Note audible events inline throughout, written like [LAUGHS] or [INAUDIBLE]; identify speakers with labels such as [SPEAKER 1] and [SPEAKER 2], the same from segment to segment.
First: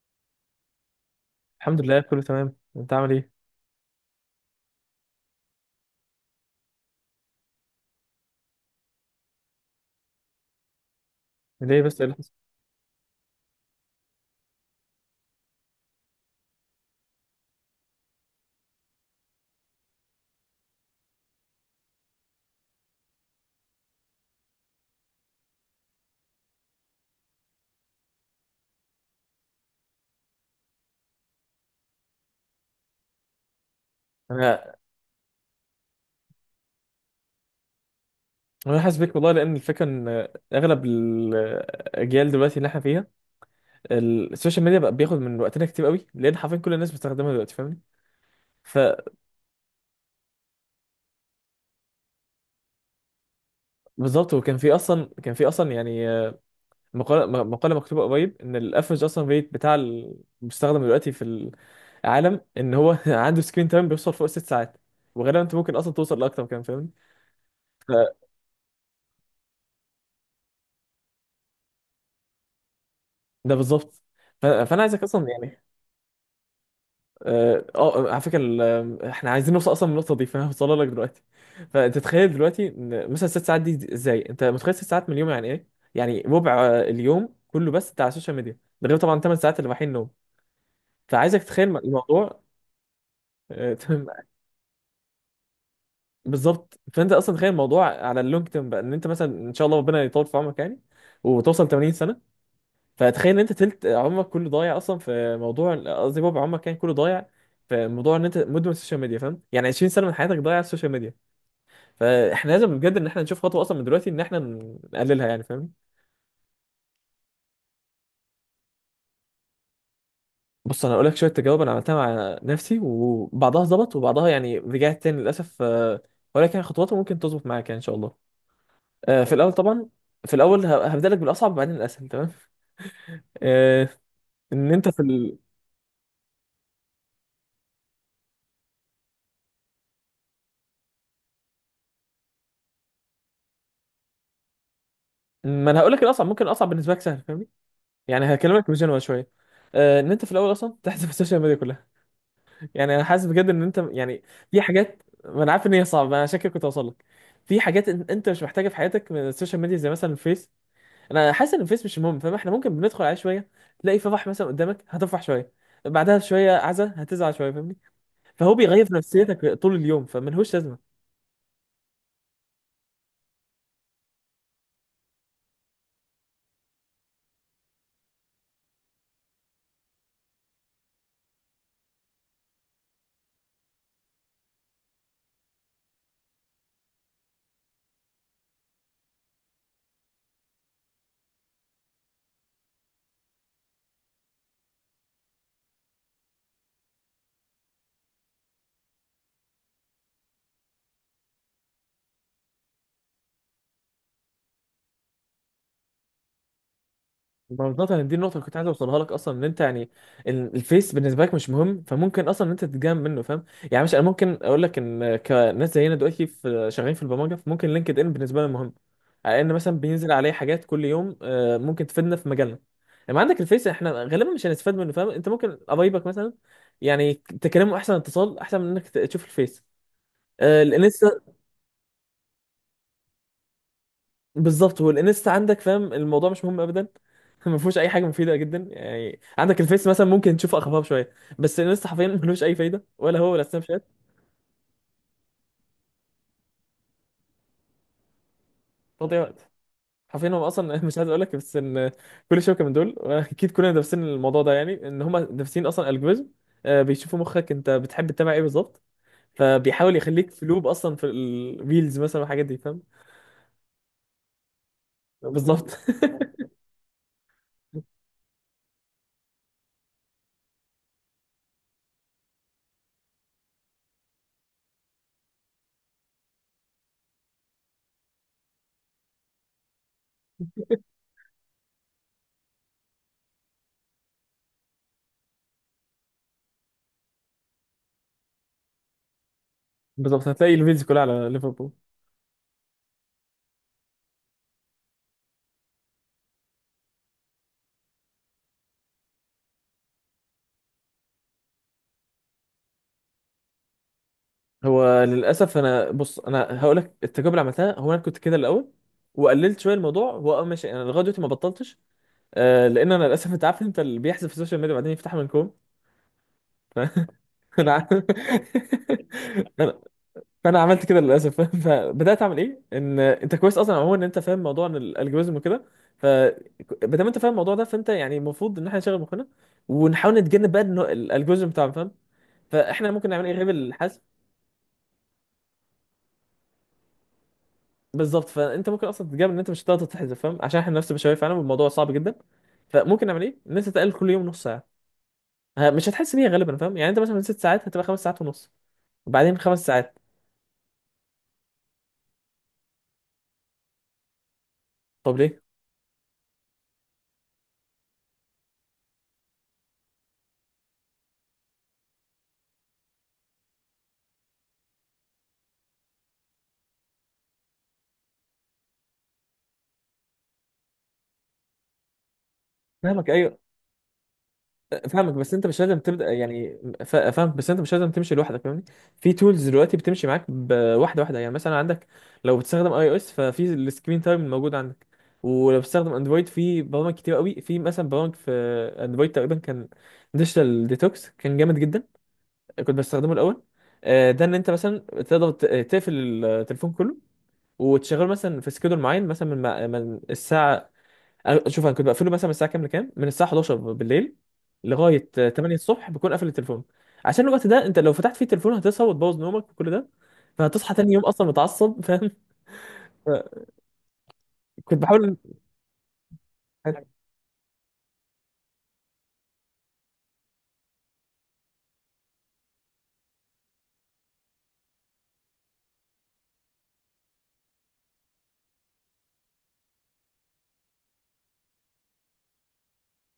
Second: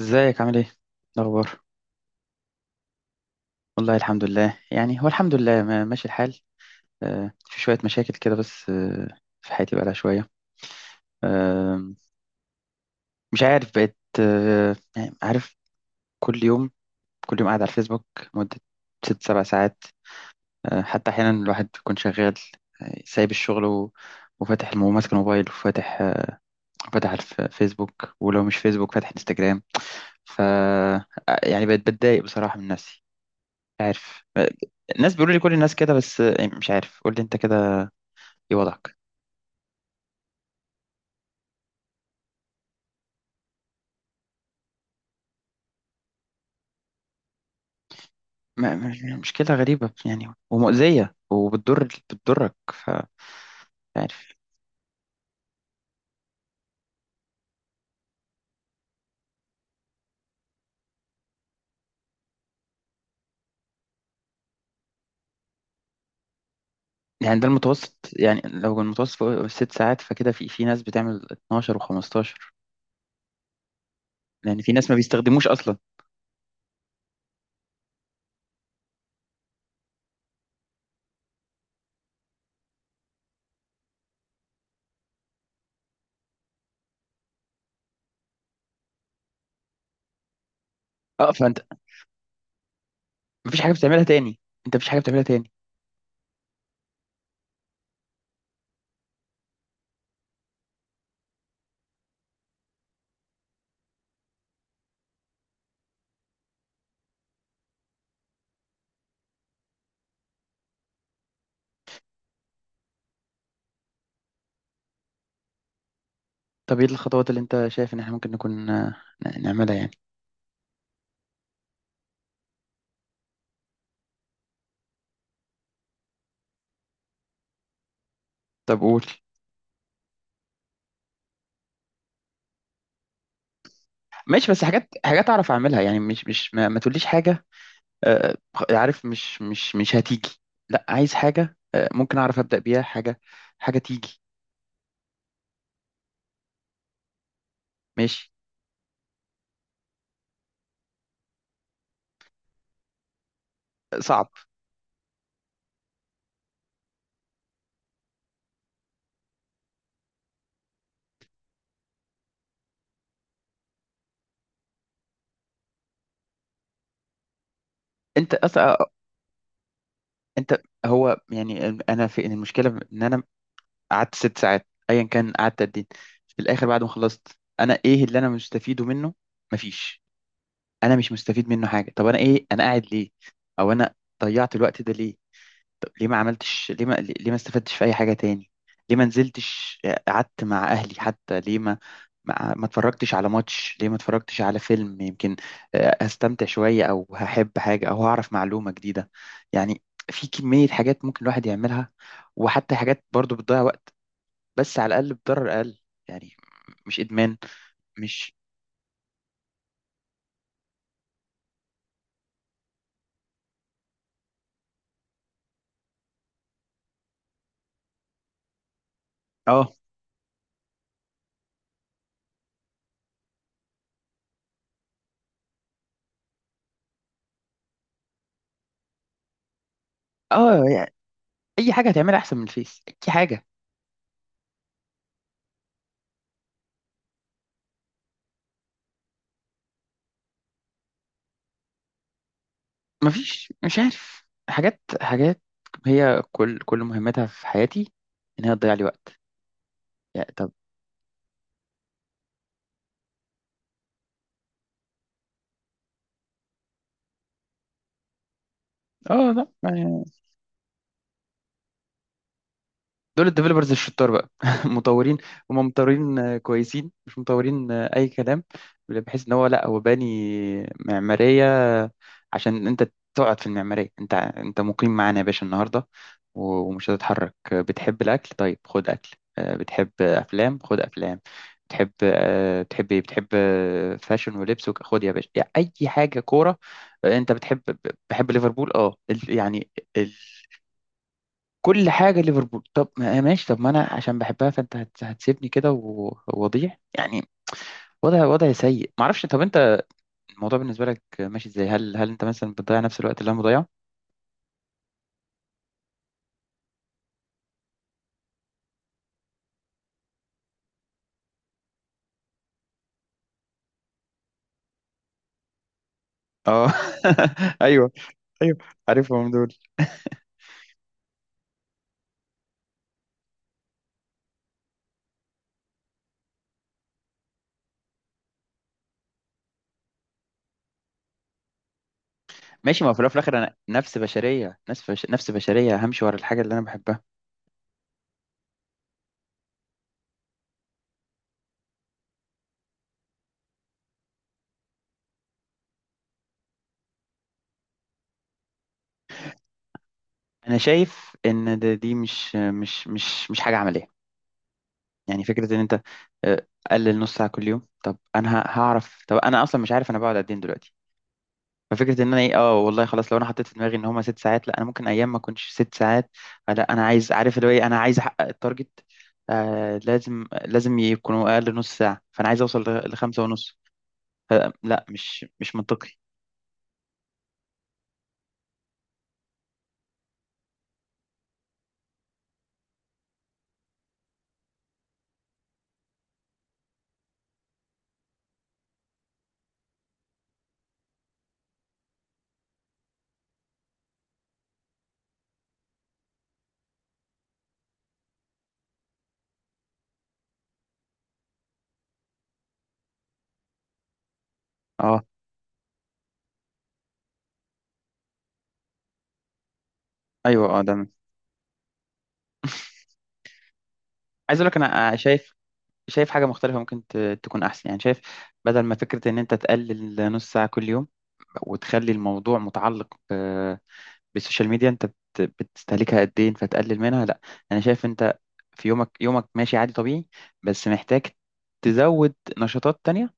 [SPEAKER 1] ازيك عامل ايه؟ إيه الاخبار؟
[SPEAKER 2] الحمد لله كله تمام، انت عامل ايه؟
[SPEAKER 1] والله الحمد لله، يعني هو الحمد لله، ماشي الحال. في شوية مشاكل كده، بس في حياتي بقالها شوية.
[SPEAKER 2] ليه
[SPEAKER 1] آه،
[SPEAKER 2] بس ايه اللي حصل؟
[SPEAKER 1] مش عارف، بقيت يعني عارف، كل يوم، كل يوم قاعد على الفيسبوك مدة 6 7 ساعات. حتى أحيانا الواحد بيكون شغال، سايب الشغل وفاتح ماسك الموبايل، وفاتح آه، فاتح الفيسبوك، ولو مش فيسبوك فاتح انستجرام. ف آه، يعني بقيت بتضايق بصراحة من نفسي، عارف؟
[SPEAKER 2] انا
[SPEAKER 1] الناس بيقولوا لي كل الناس كده، بس مش عارف. قول لي انت كده، ايه
[SPEAKER 2] انا
[SPEAKER 1] وضعك؟
[SPEAKER 2] حاسس بيك والله، لان الفكره ان اغلب الاجيال دلوقتي اللي احنا فيها السوشيال ميديا بقى بياخد من وقتنا كتير قوي، لان حرفيا كل الناس بتستخدمها دلوقتي، فاهمني؟ فبالظبط.
[SPEAKER 1] مشكلة غريبة يعني، ومؤذية، وبتضر بتضرك. ف، عارف؟
[SPEAKER 2] وكان في اصلا كان في اصلا يعني مقاله، مقاله مكتوبه قريب ان الافرج اصلا ريت بتاع المستخدم دلوقتي في العالم ان هو [LAUGHS] عنده سكرين تايم بيوصل فوق 6 ساعات، وغالبا انت ممكن اصلا توصل لاكتر كمان، فاهمني؟
[SPEAKER 1] يعني ده المتوسط،
[SPEAKER 2] فده
[SPEAKER 1] يعني لو المتوسط فوق 6 ساعات فكده في ناس بتعمل 12 و15،
[SPEAKER 2] بالظبط.
[SPEAKER 1] لان في
[SPEAKER 2] فانا
[SPEAKER 1] ناس ما
[SPEAKER 2] عايزك اصلا
[SPEAKER 1] بيستخدموش
[SPEAKER 2] يعني
[SPEAKER 1] اصلا.
[SPEAKER 2] اه، على فكره، احنا عايزين نوصل اصلا للنقطه دي، فانا هوصلها [LAUGHS] لك دلوقتي. فانت تخيل دلوقتي إن مثلا 6 ساعات دي، ازاي انت متخيل 6 ساعات من اليوم؟ يعني ايه؟ يعني ربع اليوم كله بس بتاع السوشيال ميديا، ده غير طبعا 8 ساعات اللي رايحين نوم.
[SPEAKER 1] اه
[SPEAKER 2] فعايزك
[SPEAKER 1] فانت
[SPEAKER 2] تتخيل الموضوع.
[SPEAKER 1] مفيش حاجة
[SPEAKER 2] [LAUGHS]
[SPEAKER 1] بتعملها
[SPEAKER 2] تمام.
[SPEAKER 1] تاني. انت مفيش حاجة بتعملها تاني.
[SPEAKER 2] بالظبط، فانت اصلا تخيل الموضوع على اللونج تيرم بقى، ان انت مثلا ان شاء الله ربنا يطول في عمرك يعني وتوصل 80 سنه، فتخيل ان انت تلت عمرك كله ضايع اصلا في موضوع، قصدي ربع عمرك يعني كله ضايع في موضوع ان انت مدمن السوشيال ميديا، فاهم؟ يعني 20 سنه من حياتك ضايعه على السوشيال ميديا. فاحنا لازم بجد ان احنا نشوف خطوه اصلا من دلوقتي ان احنا نقللها، يعني فاهم؟
[SPEAKER 1] طب ايه الخطوات اللي انت شايف ان احنا ممكن نكون نعملها يعني؟
[SPEAKER 2] بص انا هقول لك شويه تجارب انا عملتها مع نفسي، وبعضها ظبط وبعضها يعني رجعت تاني للاسف، ولكن يعني خطواته ممكن تظبط معاك يعني ان شاء الله.
[SPEAKER 1] طب قول.
[SPEAKER 2] في الاول طبعا، في الاول هبدا لك بالاصعب وبعدين الاسهل، تمام؟ آه،
[SPEAKER 1] ماشي، بس
[SPEAKER 2] ان
[SPEAKER 1] حاجات
[SPEAKER 2] انت في
[SPEAKER 1] حاجات اعرف اعملها يعني، مش ما تقوليش حاجة. آه، عارف، مش هتيجي. لا، عايز حاجة ممكن أعرف أبدأ بيها، حاجة، حاجة تيجي.
[SPEAKER 2] ما انا هقول لك الاصعب، ممكن الاصعب بالنسبه لك سهل، فاهمني؟
[SPEAKER 1] ماشي.
[SPEAKER 2] يعني هكلمك بجنوة شويه. ان انت في الاول اصلا تحذف السوشيال ميديا كلها، يعني انا حاسس بجد ان انت يعني
[SPEAKER 1] صعب.
[SPEAKER 2] في حاجات، ما انا عارف ان هي صعبه، انا عشان كده كنت اوصل لك في حاجات انت مش محتاجها في حياتك من السوشيال ميديا، زي مثلا الفيس. انا حاسس ان الفيس مش مهم، فاهم؟ احنا ممكن بندخل عليه شويه، تلاقي فرح مثلا قدامك هتفرح شويه، بعدها شويه عزا هتزعل شويه، فاهمني؟
[SPEAKER 1] أنت
[SPEAKER 2] فهو بيغير
[SPEAKER 1] أصلا
[SPEAKER 2] في نفسيتك طول اليوم، فملهوش
[SPEAKER 1] أنت
[SPEAKER 2] لازمه.
[SPEAKER 1] هو يعني أنا، في إن المشكلة إن أنا قعدت ست ساعات أيا كان، قعدت قد إيه؟ في الآخر بعد ما خلصت، أنا إيه اللي أنا مستفيده منه؟ مفيش. أنا مش مستفيد منه حاجة. طب أنا إيه؟ أنا قاعد ليه؟ أو أنا ضيعت الوقت ده ليه؟ طب ليه ما عملتش، ليه ما استفدتش في اي حاجه تاني؟ ليه ما نزلتش قعدت مع اهلي حتى؟ ليه ما اتفرجتش على ماتش؟ ليه ما اتفرجتش على فيلم؟ يمكن هستمتع شويه، او هحب حاجه، او هعرف معلومه جديده يعني. في كميه حاجات ممكن الواحد يعملها، وحتى حاجات برضو بتضيع وقت بس على الاقل بضرر اقل، يعني مش ادمان.
[SPEAKER 2] بالظبط، يعني دي النقطة
[SPEAKER 1] مش،
[SPEAKER 2] اللي كنت عايز اوصلها لك اصلا، ان انت يعني الفيس بالنسبة لك مش مهم، فممكن اصلا ان انت تتجنب منه، فاهم؟ يعني مش، انا ممكن اقول لك ان كناس زينا دلوقتي في شغالين في البرمجة، فممكن لينكد ان بالنسبة لنا مهم، على ان
[SPEAKER 1] اه
[SPEAKER 2] مثلا بينزل عليه حاجات كل يوم ممكن تفيدنا في مجالنا. لما عندك الفيس احنا غالبا مش هنستفاد منه، فاهم؟ انت ممكن قرايبك مثلا يعني تكلمه، احسن اتصال احسن من انك تشوف الفيس.
[SPEAKER 1] اه يعني
[SPEAKER 2] الانستا
[SPEAKER 1] اي حاجه هتعملها احسن من الفيس، اي حاجه.
[SPEAKER 2] بالظبط، هو الانستا عندك، فاهم؟ الموضوع مش مهم ابدا، [LAUGHS] ما فيهوش اي حاجه مفيده جدا. يعني عندك الفيس مثلا ممكن تشوفه اخبار شويه، بس الانستا حرفيا [LAUGHS] ملوش اي فايده، ولا هو ولا
[SPEAKER 1] مفيش،
[SPEAKER 2] سناب
[SPEAKER 1] مش
[SPEAKER 2] شات.
[SPEAKER 1] عارف. حاجات حاجات هي، كل مهمتها في حياتي ان هي تضيع لي وقت
[SPEAKER 2] تضيع وقت، حرفيا
[SPEAKER 1] يعني.
[SPEAKER 2] هم
[SPEAKER 1] طب
[SPEAKER 2] اصلا [LAUGHS] مش عايز اقول لك، بس ان كل شبكه من دول، واكيد كلنا دارسين الموضوع ده، يعني ان هم دارسين اصلا الجوريزم، بيشوفوا مخك انت بتحب تتابع ايه بالظبط،
[SPEAKER 1] اه، لا،
[SPEAKER 2] فبيحاول يخليك في لوب اصلا في الريلز مثلا والحاجات دي، فاهم؟
[SPEAKER 1] دول الديفلوبرز الشطار بقى [LAUGHS] مطورين. هم
[SPEAKER 2] بالظبط. [LAUGHS]
[SPEAKER 1] مطورين كويسين، مش مطورين اي كلام، بحيث ان هو، لا هو باني معماريه عشان انت تقعد في المعماريه، انت مقيم معانا يا باشا النهارده ومش هتتحرك. بتحب الاكل؟ طيب خد اكل. بتحب افلام؟ خد افلام. بتحب ايه؟ بتحب آه، فاشن ولبس خد يا باشا يعني، اي حاجه. كوره؟ انت بتحب. بحب ليفربول اه، يعني
[SPEAKER 2] بالظبط، هتلاقي الفيديو كلها على ليفربول.
[SPEAKER 1] كل حاجه ليفربول. طب ماشي، طب ما انا عشان بحبها، فانت هتسيبني كده وأضيع يعني، وضع سيء، ما اعرفش. طب انت الموضوع بالنسبه لك ماشي ازاي؟ هل انت مثلا بتضيع نفس الوقت اللي انا بضيعه؟
[SPEAKER 2] هو للاسف انا، بص انا هقول لك التجربه اللي عملتها، هو انا كنت كده الاول وقللت شويه الموضوع، هو اه ماشي، انا لغايه دلوقتي ما بطلتش آه، لان انا للاسف انت عارف، انت اللي بيحذف في السوشيال ميديا بعدين يفتحها من كوم.
[SPEAKER 1] اه [LAUGHS]
[SPEAKER 2] [LAUGHS] انا
[SPEAKER 1] ايوه،
[SPEAKER 2] ع-
[SPEAKER 1] ايوه، عارفهم دول.
[SPEAKER 2] انا فانا عملت كده للاسف. [LAUGHS] فبدات اعمل ايه، ان انت كويس اصلا عموما ان انت فاهم موضوع إن الالجوريزم وكده، ف ما دام انت فاهم الموضوع ده، فانت يعني المفروض ان احنا نشغل مخنا ونحاول نتجنب بقى إنه الالجوريزم بتاعنا، فاهم؟
[SPEAKER 1] ماشي، ما
[SPEAKER 2] فاحنا
[SPEAKER 1] هو في الأول
[SPEAKER 2] ممكن
[SPEAKER 1] وفي
[SPEAKER 2] نعمل ايه
[SPEAKER 1] الاخر
[SPEAKER 2] غير
[SPEAKER 1] انا نفس
[SPEAKER 2] الحذف؟
[SPEAKER 1] بشريه، نفس بشريه همشي ورا الحاجه اللي انا بحبها.
[SPEAKER 2] بالظبط، فانت ممكن اصلا تتجنب ان انت مش هتقدر تتحذف، فاهم؟ عشان احنا نفس البشويه فعلا والموضوع صعب جدا. فممكن نعمل ايه؟ ان انت تقلل كل يوم نص ساعه، مش هتحس بيها غالبا، فاهم؟ يعني انت مثلا من 6 ساعات هتبقى 5 ساعات ونص، وبعدين 5 ساعات.
[SPEAKER 1] انا شايف ان دي مش حاجه عمليه.
[SPEAKER 2] طب
[SPEAKER 1] يعني
[SPEAKER 2] ليه؟
[SPEAKER 1] فكره ان انت قلل نص ساعه كل يوم، طب انا هعرف؟ طب انا اصلا مش عارف انا بقعد قد ايه دلوقتي. ففكره ان انا ايه، اه والله خلاص. لو انا حطيت في دماغي ان هما 6 ساعات، لا، انا ممكن ايام ما اكونش 6 ساعات. لا، انا عايز عارف اللي هو ايه، انا عايز احقق التارجت، لازم لازم يكونوا اقل نص ساعه، فانا عايز اوصل
[SPEAKER 2] فاهمك
[SPEAKER 1] لخمسة
[SPEAKER 2] ايوه.
[SPEAKER 1] ونص. لا،
[SPEAKER 2] فاهمك
[SPEAKER 1] مش
[SPEAKER 2] بس انت
[SPEAKER 1] مش
[SPEAKER 2] مش لازم
[SPEAKER 1] منطقي.
[SPEAKER 2] تبدا يعني، فاهمك بس انت مش لازم تمشي لوحدك، فاهمني؟ في تولز دلوقتي بتمشي معاك بواحده واحده، يعني مثلا عندك، لو بتستخدم اي او اس ففي السكرين تايم الموجود عندك، ولو بتستخدم اندرويد في برامج كتير قوي، في مثلا برامج في اندرويد تقريبا كان ديجيتال ديتوكس، كان جامد جدا، كنت بستخدمه الاول. ده ان انت مثلا تقدر تقفل التليفون كله وتشغله مثلا في سكيدول معين، مثلا من من الساعه، شوف انا كنت بقفله مثلا من الساعه كام لكام، من الساعه 11 بالليل
[SPEAKER 1] اه،
[SPEAKER 2] لغايه 8 الصبح بكون قافل التليفون، عشان الوقت ده انت لو فتحت فيه التليفون هتصحى وتبوظ نومك وكل ده،
[SPEAKER 1] ايوه. اه،
[SPEAKER 2] فهتصحى
[SPEAKER 1] ده
[SPEAKER 2] تاني يوم اصلا متعصب. [LAUGHS] فاهم؟
[SPEAKER 1] عايز اقول لك
[SPEAKER 2] كنت
[SPEAKER 1] انا،
[SPEAKER 2] بحاول.
[SPEAKER 1] شايف حاجه مختلفه ممكن
[SPEAKER 2] [LAUGHS]
[SPEAKER 1] تكون احسن يعني، شايف. بدل ما فكره ان انت تقلل نص ساعه كل يوم، وتخلي الموضوع متعلق بالسوشيال ميديا، انت بتستهلكها قد ايه فتقلل منها، لا. انا شايف انت في يومك، يومك ماشي عادي طبيعي، بس محتاج تزود نشاطات تانية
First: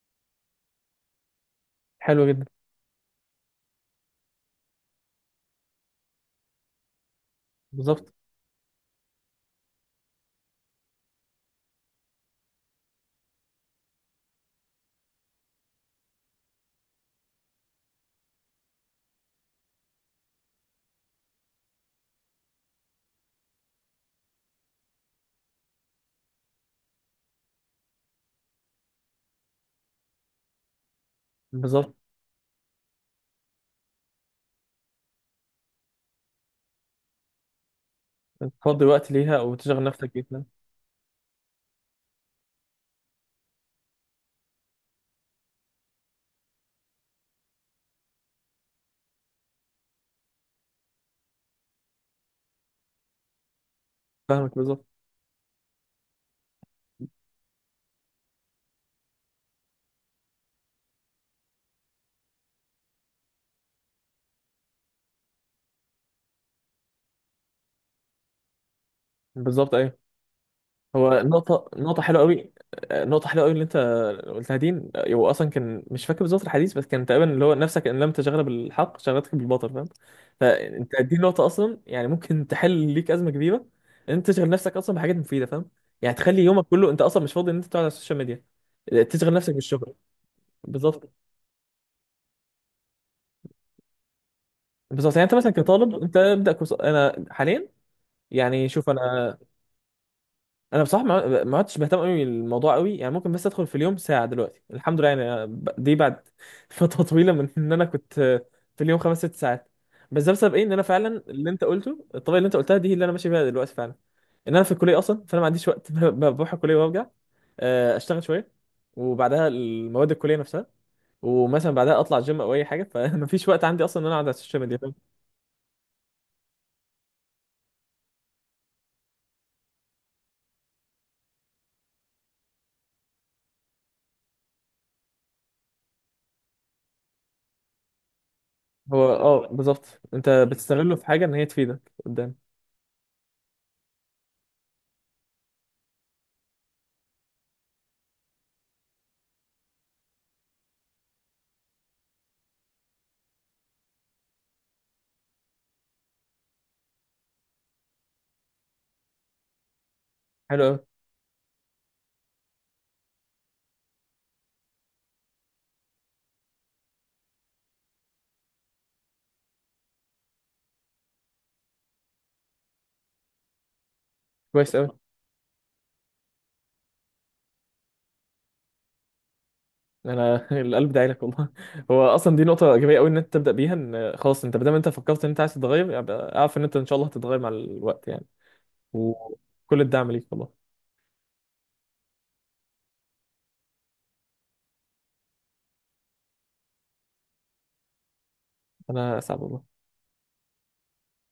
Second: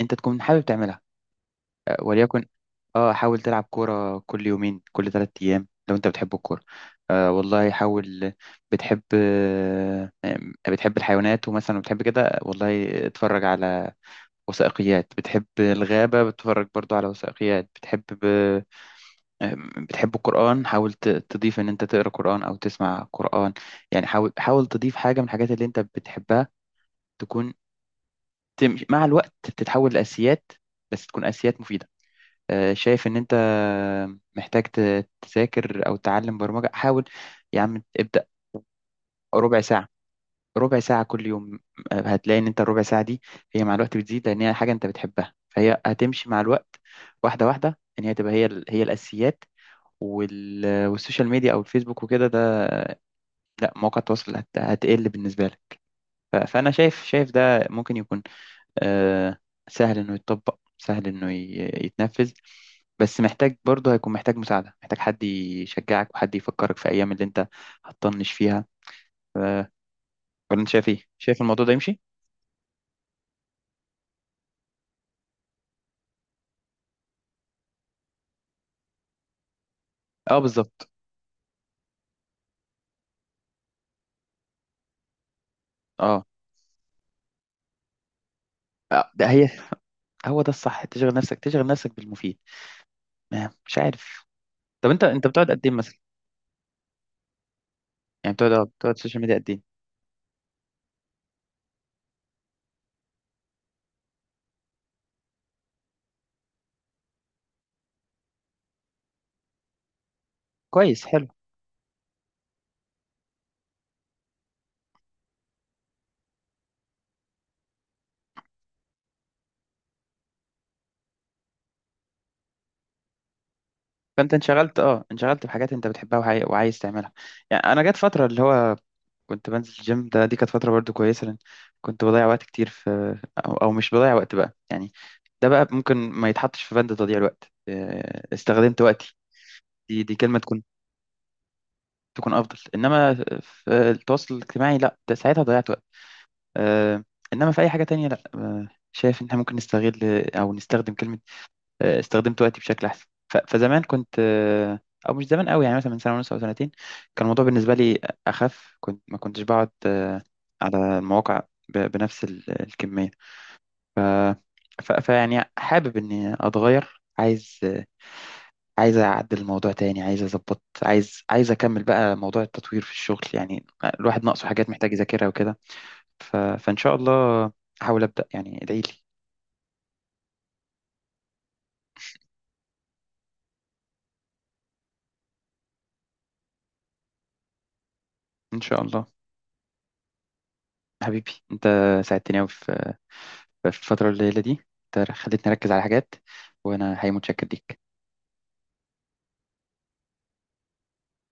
[SPEAKER 1] انت تكون حابب تعملها.
[SPEAKER 2] حلو
[SPEAKER 1] وليكن،
[SPEAKER 2] جدا.
[SPEAKER 1] اه، حاول تلعب كورة كل يومين، كل 3 ايام، لو انت بتحب الكورة. والله
[SPEAKER 2] بالظبط.
[SPEAKER 1] حاول. بتحب آه بتحب الحيوانات، ومثلا بتحب كده، والله اتفرج على وثائقيات. بتحب الغابة، بتتفرج برضو على وثائقيات. بتحب، بتحب القرآن، حاول تضيف إن أنت تقرأ قرآن أو تسمع قرآن. يعني حاول، حاول تضيف حاجة من الحاجات اللي أنت بتحبها، تكون تمشي مع الوقت، تتحول لأساسيات، بس تكون أساسيات مفيدة.
[SPEAKER 2] بالظبط،
[SPEAKER 1] شايف إن أنت محتاج تذاكر أو تعلم برمجة. حاول يا عم، ابدأ
[SPEAKER 2] تفضي وقت ليها
[SPEAKER 1] ربع
[SPEAKER 2] وتشغل
[SPEAKER 1] ساعة،
[SPEAKER 2] نفسك جدا.
[SPEAKER 1] ربع ساعة كل يوم. هتلاقي إن أنت الربع ساعة دي هي مع الوقت بتزيد، لأن هي حاجة أنت بتحبها، فهي هتمشي مع الوقت واحدة واحدة إن هي تبقى، هي الأساسيات. والسوشيال ميديا أو الفيسبوك وكده، ده لا، مواقع التواصل
[SPEAKER 2] فاهمك بالظبط.
[SPEAKER 1] هتقل بالنسبة لك. فأنا شايف ده ممكن يكون آه، سهل إنه يتطبق، سهل إنه يتنفذ، بس محتاج برضه، هيكون محتاج مساعدة، محتاج حد يشجعك وحد يفكرك في أيام اللي أنت هتطنش فيها.
[SPEAKER 2] بالظبط ايوه.
[SPEAKER 1] ولا أنت شايف إيه؟
[SPEAKER 2] هو
[SPEAKER 1] شايف الموضوع
[SPEAKER 2] نقطة،
[SPEAKER 1] ده يمشي؟
[SPEAKER 2] نقطة حلوة قوي، نقطة حلوة قوي اللي انت قلتها دي. هو اصلا كان مش فاكر بالظبط الحديث، بس كان تقريبا اللي هو نفسك ان لم تشغل بالحق شغلتك بالباطل، فاهم؟
[SPEAKER 1] أه بالظبط.
[SPEAKER 2] فانت دي نقطة اصلا يعني ممكن تحل ليك أزمة كبيرة، ان انت تشغل نفسك اصلا بحاجات مفيدة، فاهم؟ يعني
[SPEAKER 1] أه،
[SPEAKER 2] تخلي يومك كله انت اصلا مش فاضي ان انت تقعد على السوشيال ميديا.
[SPEAKER 1] ده
[SPEAKER 2] تشغل
[SPEAKER 1] هي
[SPEAKER 2] نفسك بالشغل.
[SPEAKER 1] هو ده الصح،
[SPEAKER 2] بالظبط.
[SPEAKER 1] تشغل نفسك، تشغل نفسك بالمفيد. مش عارف. طب أنت
[SPEAKER 2] بالظبط، يعني
[SPEAKER 1] أنت
[SPEAKER 2] انت
[SPEAKER 1] بتقعد
[SPEAKER 2] مثلا
[SPEAKER 1] قد إيه
[SPEAKER 2] كطالب
[SPEAKER 1] مثلا؟
[SPEAKER 2] انت ابدا كورس. انا حاليا
[SPEAKER 1] يعني
[SPEAKER 2] يعني، شوف
[SPEAKER 1] بتقعد السوشيال ميديا
[SPEAKER 2] انا،
[SPEAKER 1] قد إيه؟
[SPEAKER 2] انا بصراحه ما عدتش بهتم قوي بالموضوع قوي، يعني ممكن بس ادخل في اليوم ساعه دلوقتي، الحمد لله. يعني أنا دي بعد [LAUGHS] فتره طويله من ان انا كنت في اليوم 5 6 ساعات. بس ده بسبب ايه؟ ان انا
[SPEAKER 1] كويس،
[SPEAKER 2] فعلا
[SPEAKER 1] حلو.
[SPEAKER 2] اللي انت قلته، الطريقه اللي انت قلتها دي هي اللي انا ماشي بيها دلوقتي فعلا، ان انا في الكليه اصلا، فانا ما عنديش وقت، [LAUGHS] بروح الكليه وارجع، اشتغل شويه، وبعدها المواد الكليه نفسها، ومثلا بعدها اطلع جيم او اي حاجه، فمفيش [LAUGHS] وقت عندي اصلا ان انا اقعد على
[SPEAKER 1] فانت
[SPEAKER 2] السوشيال ميديا، فاهم؟
[SPEAKER 1] انشغلت بحاجات انت بتحبها وعايز تعملها. يعني انا جت فتره اللي هو كنت بنزل الجيم، دي كانت فتره برضو كويسه، لان كنت بضيع وقت كتير في، أو مش بضيع وقت بقى يعني، ده بقى ممكن ما يتحطش في بند تضييع الوقت. استخدمت
[SPEAKER 2] هو
[SPEAKER 1] وقتي،
[SPEAKER 2] اه بالظبط،
[SPEAKER 1] دي
[SPEAKER 2] انت
[SPEAKER 1] كلمه تكون
[SPEAKER 2] بتستغله في حاجه ان هي تفيدك
[SPEAKER 1] تكون
[SPEAKER 2] قدام.
[SPEAKER 1] افضل، انما في التواصل الاجتماعي لا، ده ساعتها ضيعت وقت. آه، انما في اي حاجه تانية لا، شايف ان احنا ممكن نستغل، او نستخدم كلمه استخدمت وقتي بشكل احسن. فزمان كنت او مش زمان قوي يعني، مثلا من سنه ونص او سنتين كان الموضوع بالنسبه لي اخف، كنت ما كنتش بقعد
[SPEAKER 2] حلو قوي.
[SPEAKER 1] على المواقع بنفس الكميه. فيعني حابب اني اتغير، عايز اعدل الموضوع تاني، عايز اظبط، عايز اكمل بقى موضوع التطوير في الشغل يعني، الواحد ناقصه حاجات
[SPEAKER 2] كويس قوي.
[SPEAKER 1] محتاج يذاكرها وكده. فان شاء الله احاول ابدا يعني، ادعي لي.
[SPEAKER 2] انا [LAUGHS] القلب داعي لك والله، هو اصلا دي نقطه ايجابيه قوي ان انت تبدا بيها، ان خلاص انت ما دام انت فكرت ان انت عايز تتغير، يبقى اعرف ان انت ان شاء الله هتتغير مع الوقت يعني.
[SPEAKER 1] ان شاء الله.
[SPEAKER 2] وكل الدعم ليك والله.
[SPEAKER 1] حبيبي انت، ساعدتني قوي فالفترة القليلة دي، انت خلتني أركز على حاجات، وأنا حقيقي متشكر ليك.
[SPEAKER 2] انا اسعد والله.